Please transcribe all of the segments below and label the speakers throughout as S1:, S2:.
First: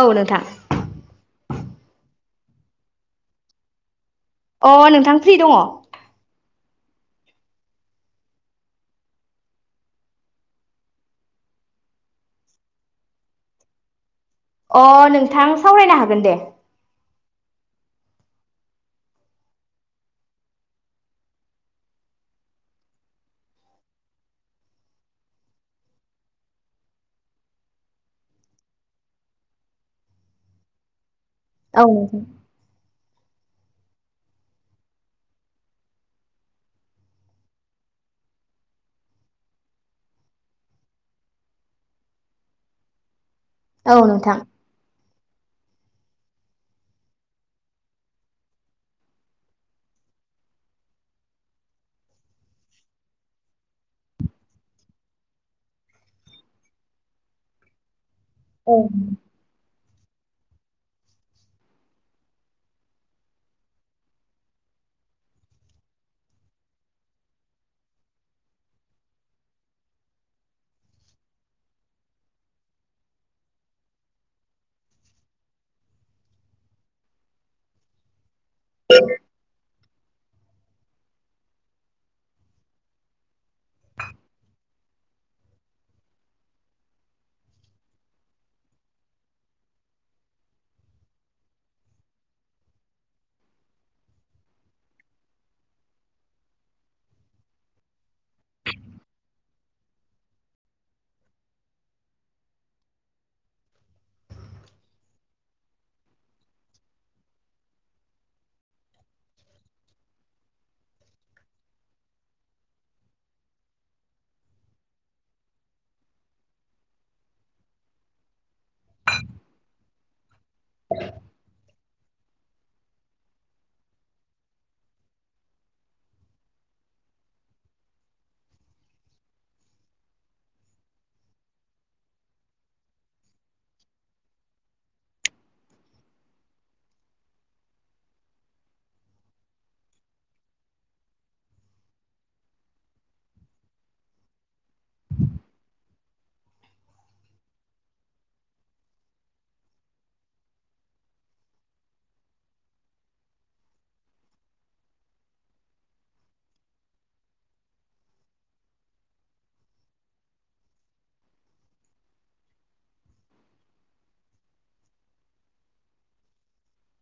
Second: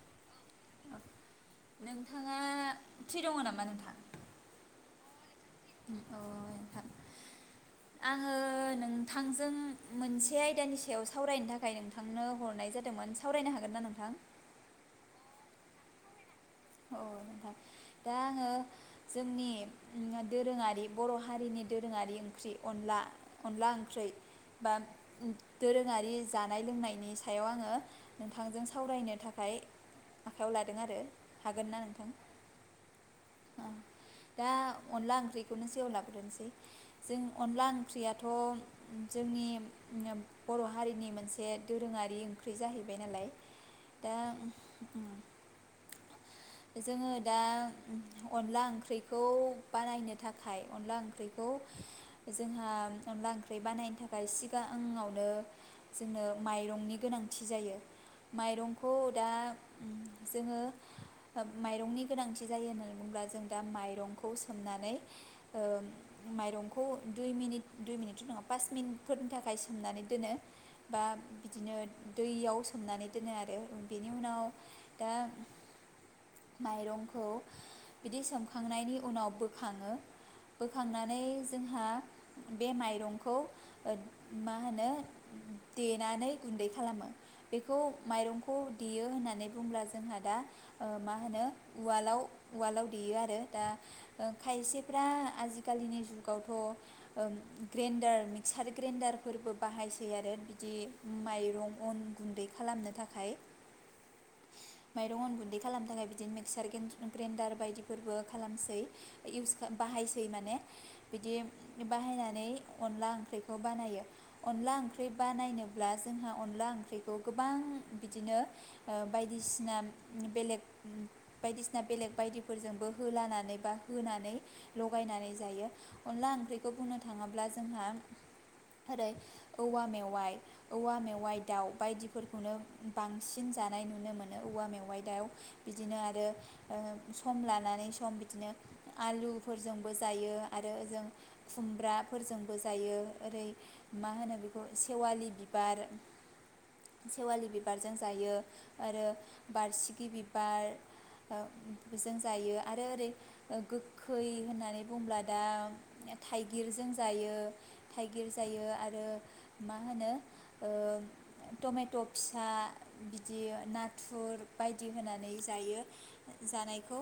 S1: औ नोंथां।
S2: नोंथाङा प्रि दङ नामा नोंथां?
S1: अ नोंथां फ्रि दङ?
S2: अ नोंथां आङो नोंथांजों मोनसे आयदानि सायाव सावरायनो थाखाय नोंथांनो हरनाय जादोंमोन सावरायनो हागोन ना नोंथां?
S1: अ नोंथां सावरायनो हागोन दे।
S2: अ नोंथां दा आङो जोंनि दोरोङारि बर' हारिनि दोरोङारि ओंख्रि अनला अनला ओंख्रि बा दोरोङारि जानाय लोंनायनि सायाव आङो नोंथांजों सावरायनो थाखाय आखायाव लादों आरो। हागोन ना नोंथां? दा अनला ओंख्रिखौनो सेव लाग्रोनोसै जों अनला ओंख्रियाथ' जोंनि बर' हारिनि मोनसे दोरोङारि ओंख्रि जाहैबाय नालाय
S1: औ
S2: दा
S1: नोंथां
S2: जोङो दा अनला ओंख्रिखौ बानायनो थाखाय अनला ओंख्रिखौ जोंहा अनला ओंख्रि बानायनो थाखाय सिगाङावनो जोंनो माइरंनि गोनांथि जायो।
S1: औ
S2: माइरंखौ
S1: नोंथां
S2: दा जोङो माइरंनि गोनांथि जायो होननानै बुङोब्ला जों दा माइरंखौ सोमनानै माइरंखौ दुइ मिनिट दुइ मिनिटथ' नङा पास मिनिटफोरनि थाखाय सोमनानै दोनो बा बिदिनो दैयाव सोमनानै दोनो आरो बेनि उनाव दा माइरंखौ बिदि सोमखांनायनि उनाव बोखाङो बोखांनानै जोंहा बे माइरंखौ मा होनो देनानै गुन्दै खालामो बेखौ माइरंखौ देयो होननानै बुंब्ला जोंहा दा मा होनो उवालाव उवालाव देयो आरो दा खायसेफ्रा आजिखालिनि जुगावथ' ग्रेन्डार मिक्सार ग्रेनन्दारफोरबो बाहायसै आरो बिदि माइरं अन गुन्दै खालामनो थाखाय माइरं अन गुन्दै खालामनो थाखाय बिदि मिक्सार ग्रेन्दार बायदिफोरबो खालामसै इउस बाहायसै माने बिदि बाहायनानै अनला ओंख्रिखौ बानायो अनला ओंख्रि बानायनोब्ला जोंहा अनला ओंख्रिखौ गोबां बिदिनो बायदिसिना बेलेग बायदिसि ना बेलेग बायदिफोरजोंबो होलानानै बा होनानै लगायनानै जायो अनला ओंख्रिखौ बुंनो थाङोब्ला जोंहा ओरै औवा मेवाइ औवा मेवाइ दाउ बायदिफोरखौनो बांसिन जानाय नुनो मोनो औवा मेवाइ दाउ बिदिनो आरो सम लानानै सम बिदिनो आलुफोरजोंबो जायो आरो ओजों खुमब्राफोरजोंबो जायो ओरै मा होनो बेखौ सेवालि बिबार सेवालि बिबारजों जायो आरो बारसिगि बि बारजों जायो आरो ओरै गोखै होननानै बुंब्ला दा थाइगिरजों जायो थाइगिर जायो आरो मा होनो टमेट' फिसा बिदि नाथुर बायदि होना नै जायो जानायखौ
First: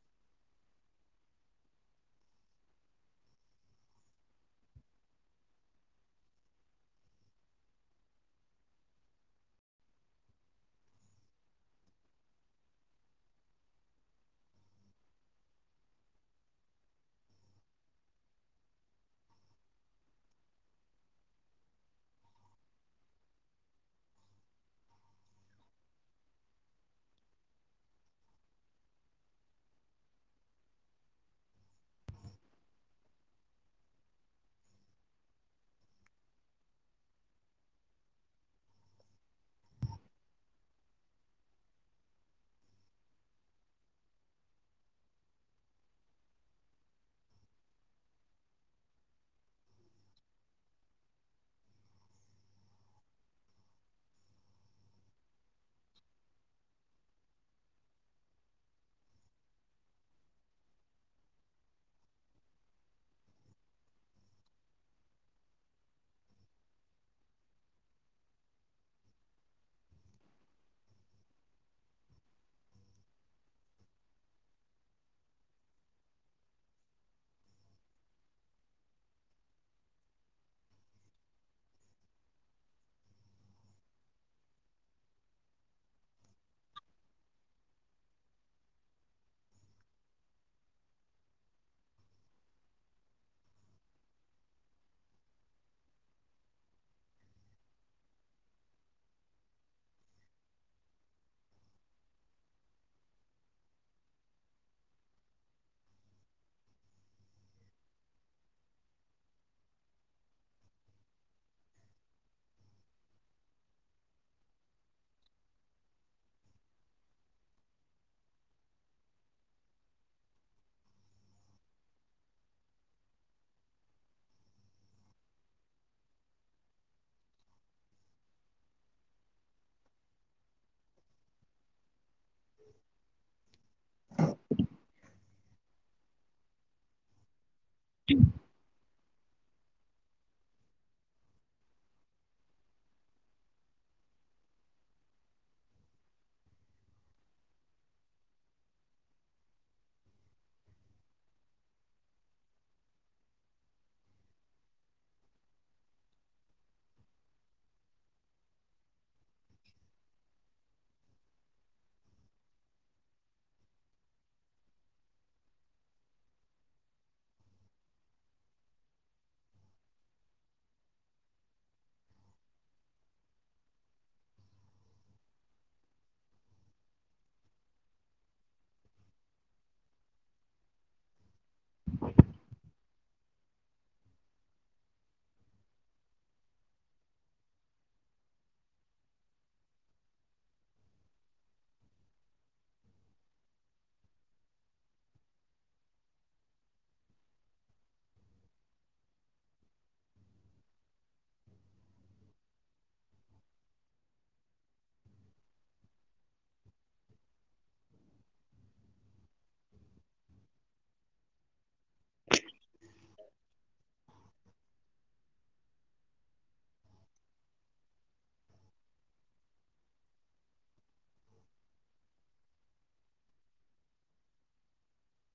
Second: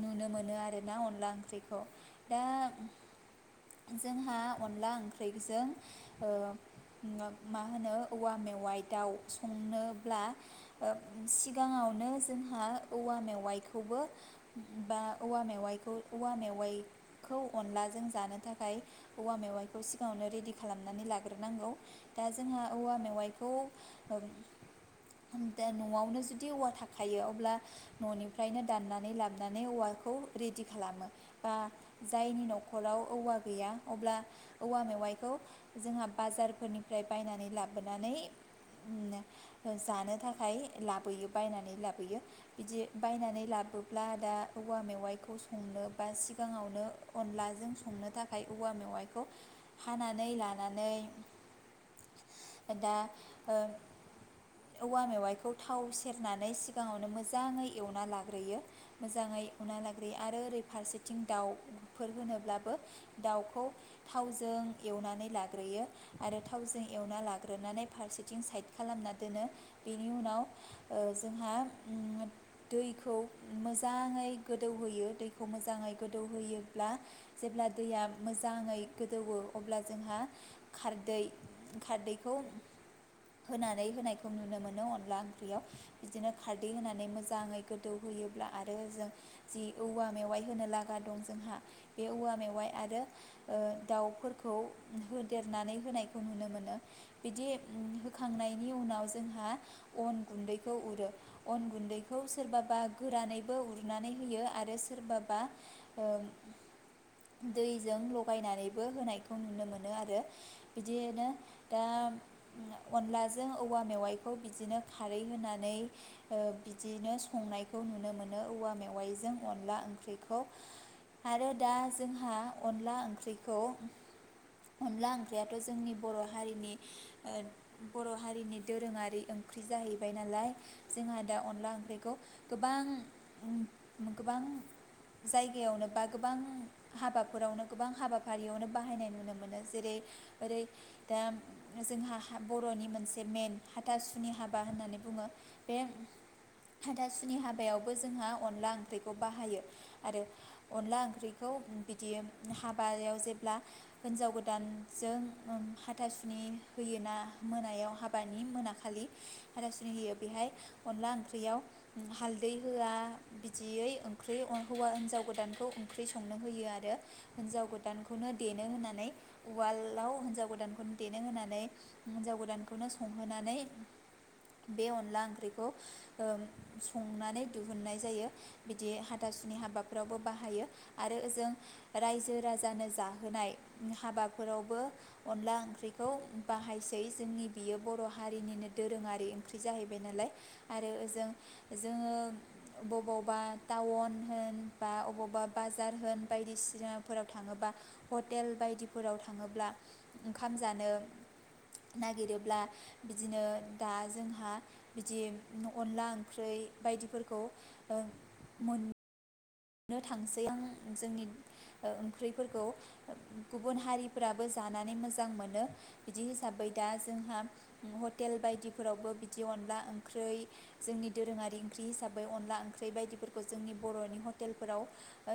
S2: नुनो मोनो आरोना अनला ओंख्रिखौ। दा जोंहा अनला ओंख्रिजों मा होनो औवा मेवाइ दाउ संनोब्ला सिगाङावनो जों औवा मेवाइखौबो बा औवा मेवाइखौ औवा मेवाइखौ अनलाजों जानो थाखाय औवा मेवाइखौ सिगाङावनो रेडि खालामनानै लाग्रोनांगौ दा जोंहा औवा मेवाइखौ दा न'आवनो जुदि औवा थाखायो अ ब्ला न'निफ्रायनो दाननानै लाबोनानै औवाखौ रेडि खालामो बा जायनि न'खराव औवा गैया अब्ला औवा मेवाइखौ जोंहा बाजारफोरनिफ्राय बायनानै लाबोनानै जानो थाखाय लाबोयो बायनानै लाबोयो। बिदि बायनानै लाबोब्ला दा औवा मेवाइखौ संनो बा सिगाङावनो अनलाजों संनो थाखाय औवा मेवाइखौ हानानै लानानै दा औवा मेवाइखौ थाव सेरनानै सिगाङावनो मो जाङै एवना लाग्रोयो मोजाङै एवना लाग्रोयो आरो ओरै फारसेथिं दाउफोर होनोब्लाबो दाउखौ थावजों एवनानै लाग्रोयो आरो थावजों एवना लाग्रोनानै फारसेथिं साइद खालामना दोनो बेनि उनाव जोंहा दैखौ मोजाङै गोदौहोयो दैखौ मोजाङै गोदौहोयोब्ला जेब्ला दैया मोजाङै गोदौयो अब्ला जोंहा खारदै खारदैखौ होनानै होनायखौ नुनो मोनो अनला ओंख्रियाव बिदिनो खारदै होनानै मोजाङै गोदौहोयोब्ला आरो जों जि औवा मेवाइ होनो लागा दं जोंहा बे औवा मेवाइ आरो दाउफोरखौ होदेरनानै होनायखौ नुनो मोनो बिदि होखांनायनि उनाव जोंहा अन गुन्दैखौ उरो अन गुन्दैखौ सोरबाबा गोरानैबो उरनानै होयो आरो सोरबाबा दैजों लगायनानैबो होनायखौ नुनो मोनो आरो बिदिनो दा अनलाजों औवा मेवाइखौ बिदिनो खारै होनानै बिदिनो संनायखौ नुनो मोनो औवा मेवाइजों अनला ओंख्रिखौ आरो दा जोंहा अनला ओंख्रिखौ अनला ओंख्रियाथ' जोंनि बर' हारिनि बर' हारिनि दोरोङारि ओंख्रि जाहैबाय नालाय जोंहा दा अनला ओंख्रिखौ गोबां गोबां जायगायावनो बा गोबां हाबाफोरावनो गोबां हाबाफारियावनो बाहायनाय नुनो मोनो जेरै ओरै दा जोंहा बर'नि मोनसे मेन हाथासुनि हाबा होननानै बुङो। बे हाथासुनि हाबायावबो जोंहा अनला ओंख्रिखौ बाहायो आरो अनला ओंख्रिखौ बिदि हाबायाव जेब्ला हिनजाव गोदानजों हाथासुनि होयो ना मोनायाव हाबानि मोनाखालि हाथासुनि होयो बेहाय अनला ओंख्रियाव हालदै होआ बिदियै ओंख्रि हिनजाव गोदानखौ ओंख्रि संनो होयो आरो हिनजाव गोदानखौनो देनो होनानै उवालाव हिनजाव गोदानखौनो देनो होनानै हिनजाव गोदानखौनो संहोनानै बे अनला ओंख्रि खौ संनानै दिहुुननाय जायो बिदि हाथासुनि हाबाफोरावबो बाहायो आरो ओजों रायजो राजानो जाहोनाय हाबाफोरावबो अनला ओंख्रिखौ बाहायसै जोंनि बियो बर' हारिनिनो दोरोङारि ओंख्रि जाहैबाय नालाय आरो ओजों जोङो बबावबा टाउन होन बा अबावबा बाजार होन बायदिसिनाफोराव थाङोबा हटेल बायदिफोराव थाङोब्ला ओंखाम जानो नागिरोब्ला बिदिनो दा जोंहा बिदि अनला ओंख्रि बायदिफोरखौ मो ननो थांसै आं जोंनि ओंख्रिफोरखौ गुबुन हारिफोराबो जानानै मोजां मोनो बिदि हिसाबै दा जोंहा हटेल बायदिफोरावबो बिदि अनला ओंख्रि जोंनि दोरोङारि ओंख्रि हिसाबै अनला ओंख्रि बायदिफोरखौ जोंनि बर'नि हटेलफोराव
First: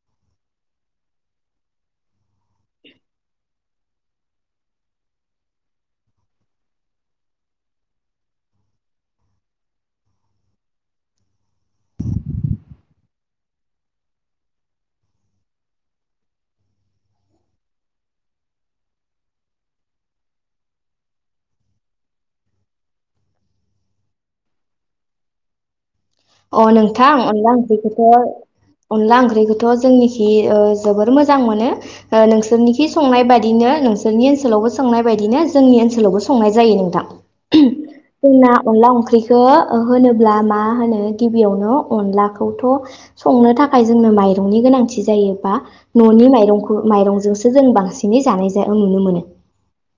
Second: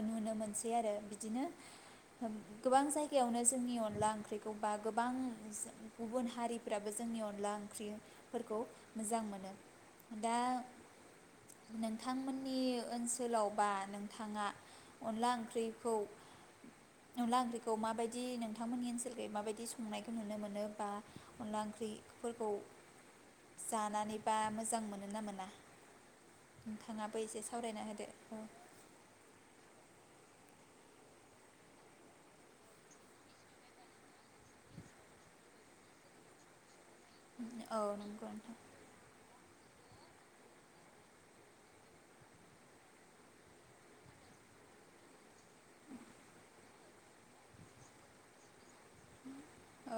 S2: नुनो मोनसै आरो बिदिनो गोबां जायगायावनो जोंनि अन ला ओंख्रिखौ बा गोबां गुबुन हारिफ्राबो जोंनि अनला ओंख्रिफोरखौ मोजां मोनो दा नोंथांमोननि ओनसोलाव बा। नोंथाङा अनला ओंख्रिखौ अनला ओंख्रिखौ माबायदि नोंथांमोननि ओनसोलखो माबायदि संनायखौ नुनो मोनो बा अनला ओंख्रिफोरखौ जानानै बा मोजां मोनो ना मोना?
S1: अ नोंथां
S2: नोंथाङाबो एसे
S1: अनला ओंखि
S2: सावरायना होदो
S1: बेखौथ'। अनला ओंख्रिखौथ' जोंनिखि जोबोर मोजां मोनो नोंसोरनिखि संनाय बायदिनो नोंसोरनि ओनसोलावबो संनाय बायदिनो जोंनि ओनसोलावबो संनाय जायो नोंथां।
S2: औ नंगौ
S1: जोंना
S2: नोंथां
S1: अनला ओंख्रिखौ। होनोब्ला मा होनो। गिबियावनो अनलाखौथ' संनो थाखाय जोंनो माइरंनि गोनांथि जायोबा न'नि माइरंखौ माइरंजोंसो जों बांसिनै जानाय जायो। नुनो मोनो
S2: औ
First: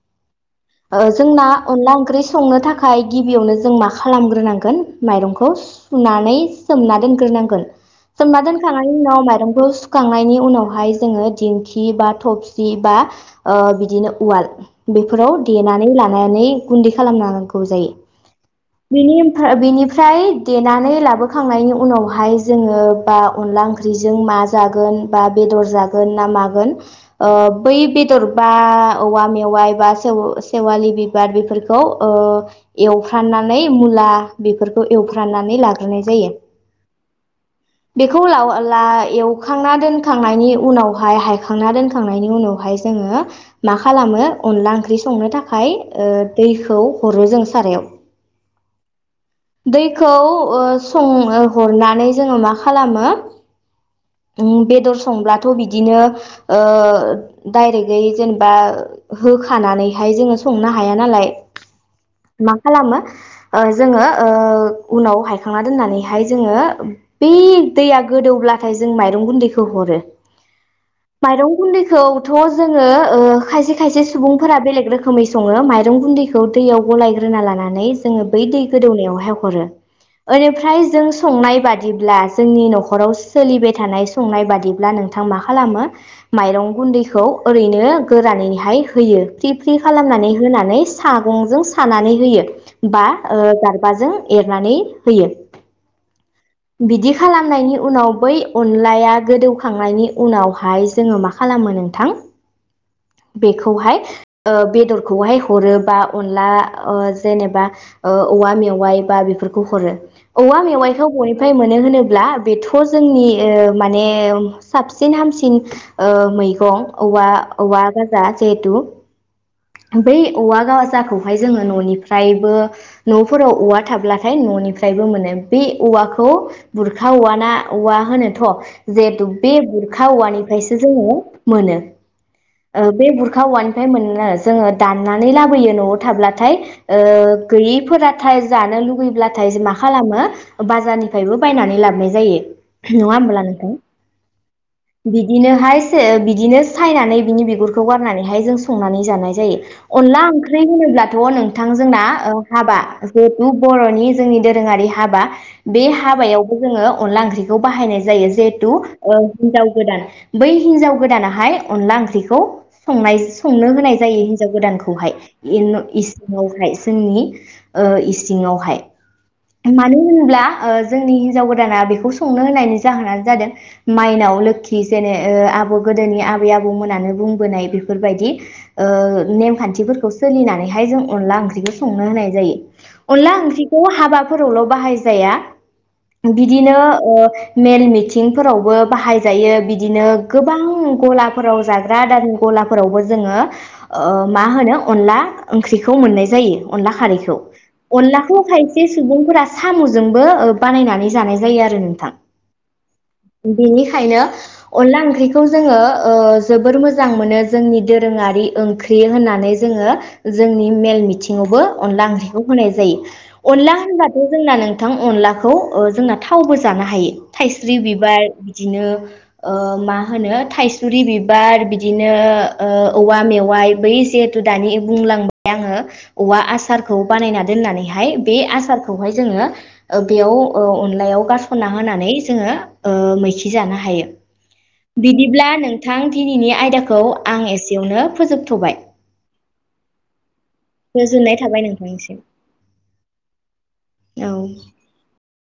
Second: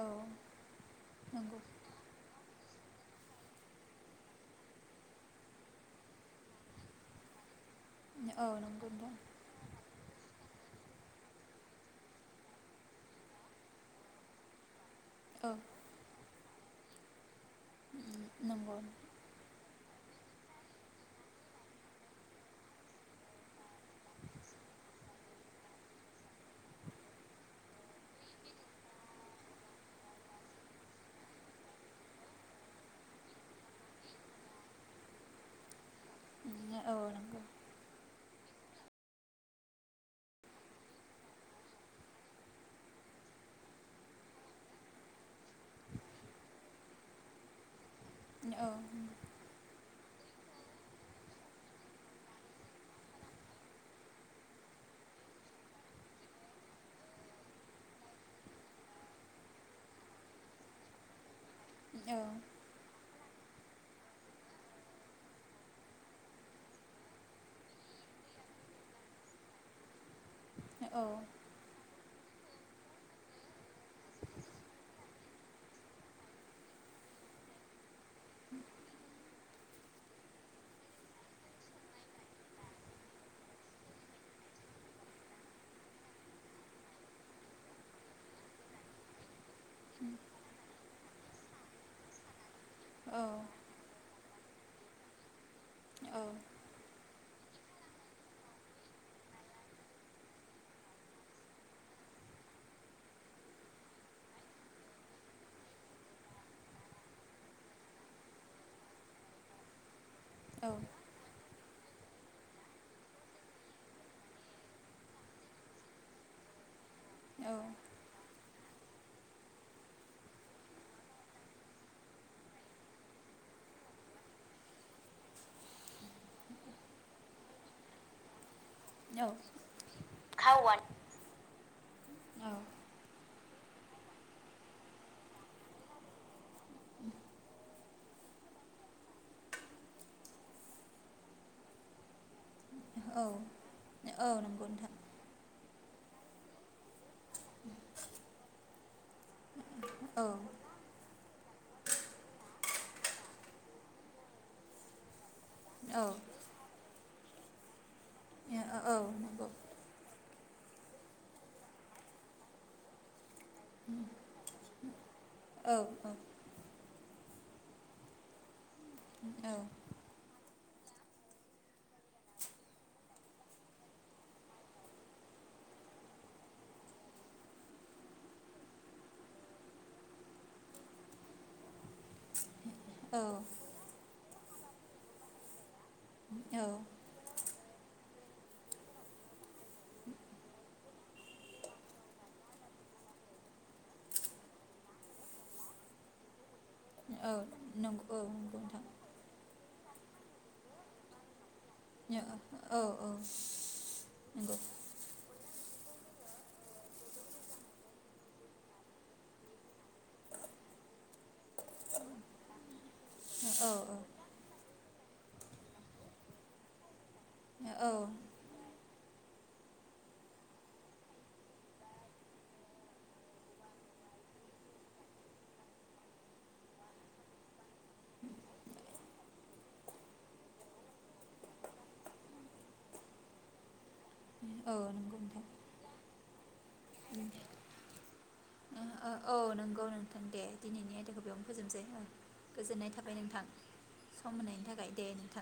S1: जोंना
S2: नंगौ
S1: अनला ओंख्रि संनो थाखाय। थाखाय गिबियावनो जों मा खालामग्रोनांगोन माइरंखौ। फुनानै सोमना दोनग्रोनांगोन। जोमना
S2: औ नंगौ
S1: दोनखांनायनि उनाव
S2: नोंथां
S1: माइरंखौ सुखांनायनि उनाव। बेवहाय जोङो दिंखि बा थफसि बा बिदिनो उवाल। बेफोराव
S2: औ
S1: देनानै लानानै। गुन्दै खालामनो होन।
S2: नंगौ
S1: नि बेनिफ्राय। फ्राय। देनानै लाबोखांनायनि उनावहाय जोङो बा अनला ओंख्रिजों मा जागोन बा बेदर जागोन ना मागोन बै बेदर बा औवा मेवाइ बा सेव सेवालि बिबार बेफोरखौ एवफ्राननानै मुला बेफोरखौ एव फ्राननानै लाग्रोनाय जायो
S2: औ नंगौ औ
S1: बेखौ ल एवखांना दोनखांनायनि उनावहाय हायखांना दोनखांनायनि उनावहाय जोङो मा खालामो अनला ओंख्रि संनो थाखाय दैखौ हरो जों सारायाव
S2: औ।
S1: दैखौ सं हरनानै जोङो मा खालामो बेदर संब्लाथ' बिदिनो डायरेक्टयै जेनेबा होखानानैहाय जोङो संनो हाया नालाय मा खालामो। ओ जोङो ओ। उनाव हायखांना दोननानैहाय जोङो बै दैया गोदौब्लाथाय जों माइरं गुन्दैखौ हरो। माइरं गुन्दैखौ। थ' जोङो खायसे खायसे सुबुंफोरा बेलेग रोखोमै सङो माइरं गुन्दैखौ दैयाव गलायग्रोना लानानै जोङो बै दै गोदौनायावहाय। हरो निफ्राय जों संनाय बादिब्ला जोंनि न'खराव सोलिबाय थानाय संनाय बादिब्ला नोंथां मा खालामो माइरं गुन्दैखौ ओरैनो गोरानैहाय होयो। फ्रि फ्रि खालामनानै होनानै। सागंजों सानानै होयो। बा गारबाजों। एरनानै होयो
S2: औ
S1: बिदि खालामनायनि उनाव बै अनलाया गोदौखांनायनि उनावहाय जोङो मा खालामो नोंथां बेखौहाय बेदरखौहाय हरोबा अनला जेनेबा औवा मेवाय बा बेफोरखौ हरो। औवा
S2: औ
S1: मेवाय खौ बयबो ओमफ्राय मोनो होनोब्ला बेथ' जोंनि माने साबसिन हामसिन मैगं। औवा
S2: औ
S1: औवा बाजार जेहेथु बै औवागाजाखौ हाय जोङो न'निफ्रायबो न'फोराव औवा। थाब्लाथाय न'निफ्रायबो मोनो बे औवाखौ बुरखा औवा ना औवा होनोथ' जिहेतु
S2: औ
S1: बे बुरखा औवानिफ्रायसो
S2: खावन
S1: जोङो मोनो।
S2: औ
S1: बे बुर औवानिफ्राय मोनो जोङो दाननानै लाबोयो न'आव थाब्लाथाय ओ गैयैफोराथाय जानो लुुबैब्लाथाय मा खालामो बाजारनिफ्रायबो बायनानै लाबाय जायो। नङा
S2: औ
S1: ओमब्ला नोंथां?
S2: औ नंगौ नोंथां
S1: बिदिनोहाय थो बिदिनो सायनानै बिनि बिगुरखौ गारनानैहाय जों संनानै जानाय जायो। अला
S2: औ
S1: ओंख्रै बुङोब्ला थ' नोंथां जोंना ओ हाबा जेथु बर'नि जोंनि दोरोङारि हाबा बे
S2: औ नंगौ
S1: हाबायावबो जोङो अला ओंख्रिखौ बाहायनाय जायो। जेथु
S2: औ नंगौ औ नंगौ नोंथां औ
S1: ओ
S2: नंगौ
S1: हिन्जाव गोदान बै हिनजाव गोदानाहाय अनला ओंख्रिखौ संनाय-संनो होनाय जायो हिनजाव गोदानखौहाय।
S2: औ
S1: इन-इसिङावहाय। जोंनि ओ इसिङावहाय।
S2: औ
S1: मानो होनोब्ला ओ जोंनि हिन्जाव गोदाना बेखौ संनो होनायनि जाहोनानो जादों माइनाव लोखि जेने ओह आबौ गोदोनि आबै आबौमोनानो बुंबोनाय बिफोरबायदि ओह नेम खान्थिफोरखौ सोलिनानैहाय जों अनला ओंख्रिखौ संनो होनाय अनला ओंख्रिखौ हाबा फोरावल' बाहायजाया। बिदिनो ओह मेल मिथिंफोरावबो बाहायजायो। बिदिनो गोबां गलाफोराव जाग्रा आदारनि गलाफोरावबो जोङो ओह मा होनो अनला ओंख्रिखौ मोननाय जायो। अनला खारैखौ। अनलाखौ खायसे सुबुंफोरा साम'जोंबो ओ बानायनानै जानाय जायो आरो नोंथां बेनिखायनो अनला ओंख्रिखौ जोङो ओह जोबोर मोजां मोनो जोंनि दोरोङारि ओंख्रि होननानै जोङो जोंनि मेल मिथिङावबो अनला ओंख्रि खौ होनाय जायो। अनला होनबाथ' जोंना नोंथां अनलाखौ ओ जोंना थावबो जानो हायो। थाइस्रि बिबार दिनो ओह मा होनो थाइसुरि बिबार बिदिनो ओह औवा मेवाइ बै जिहेथु दानि बुंलांबाय आङो औवा आसारखौ खौ बानायना दोननानै हाय बे आसारखौहाय जोङो ओ बेयाव अनलायाव गारसनना होनानै जोङो ओह मैखि जानो हायो।
S2: औ
S1: बिदिब्ला नोंथां दिनैनि आय दाखौ आं एसेयावनो फोजोबथ'बाय।
S2: ओ औ नंगौ नोंथां दे दिनैनि आयदाखौ
S1: गोजोननाय
S2: बेयावनो
S1: थाबाय
S2: फोजोबनोसै।
S1: नोंथांनिसिम
S2: गोजोननाय थाबाय नोंथां। सम
S1: औ
S2: होननायनि थाखाय दे नोंथां।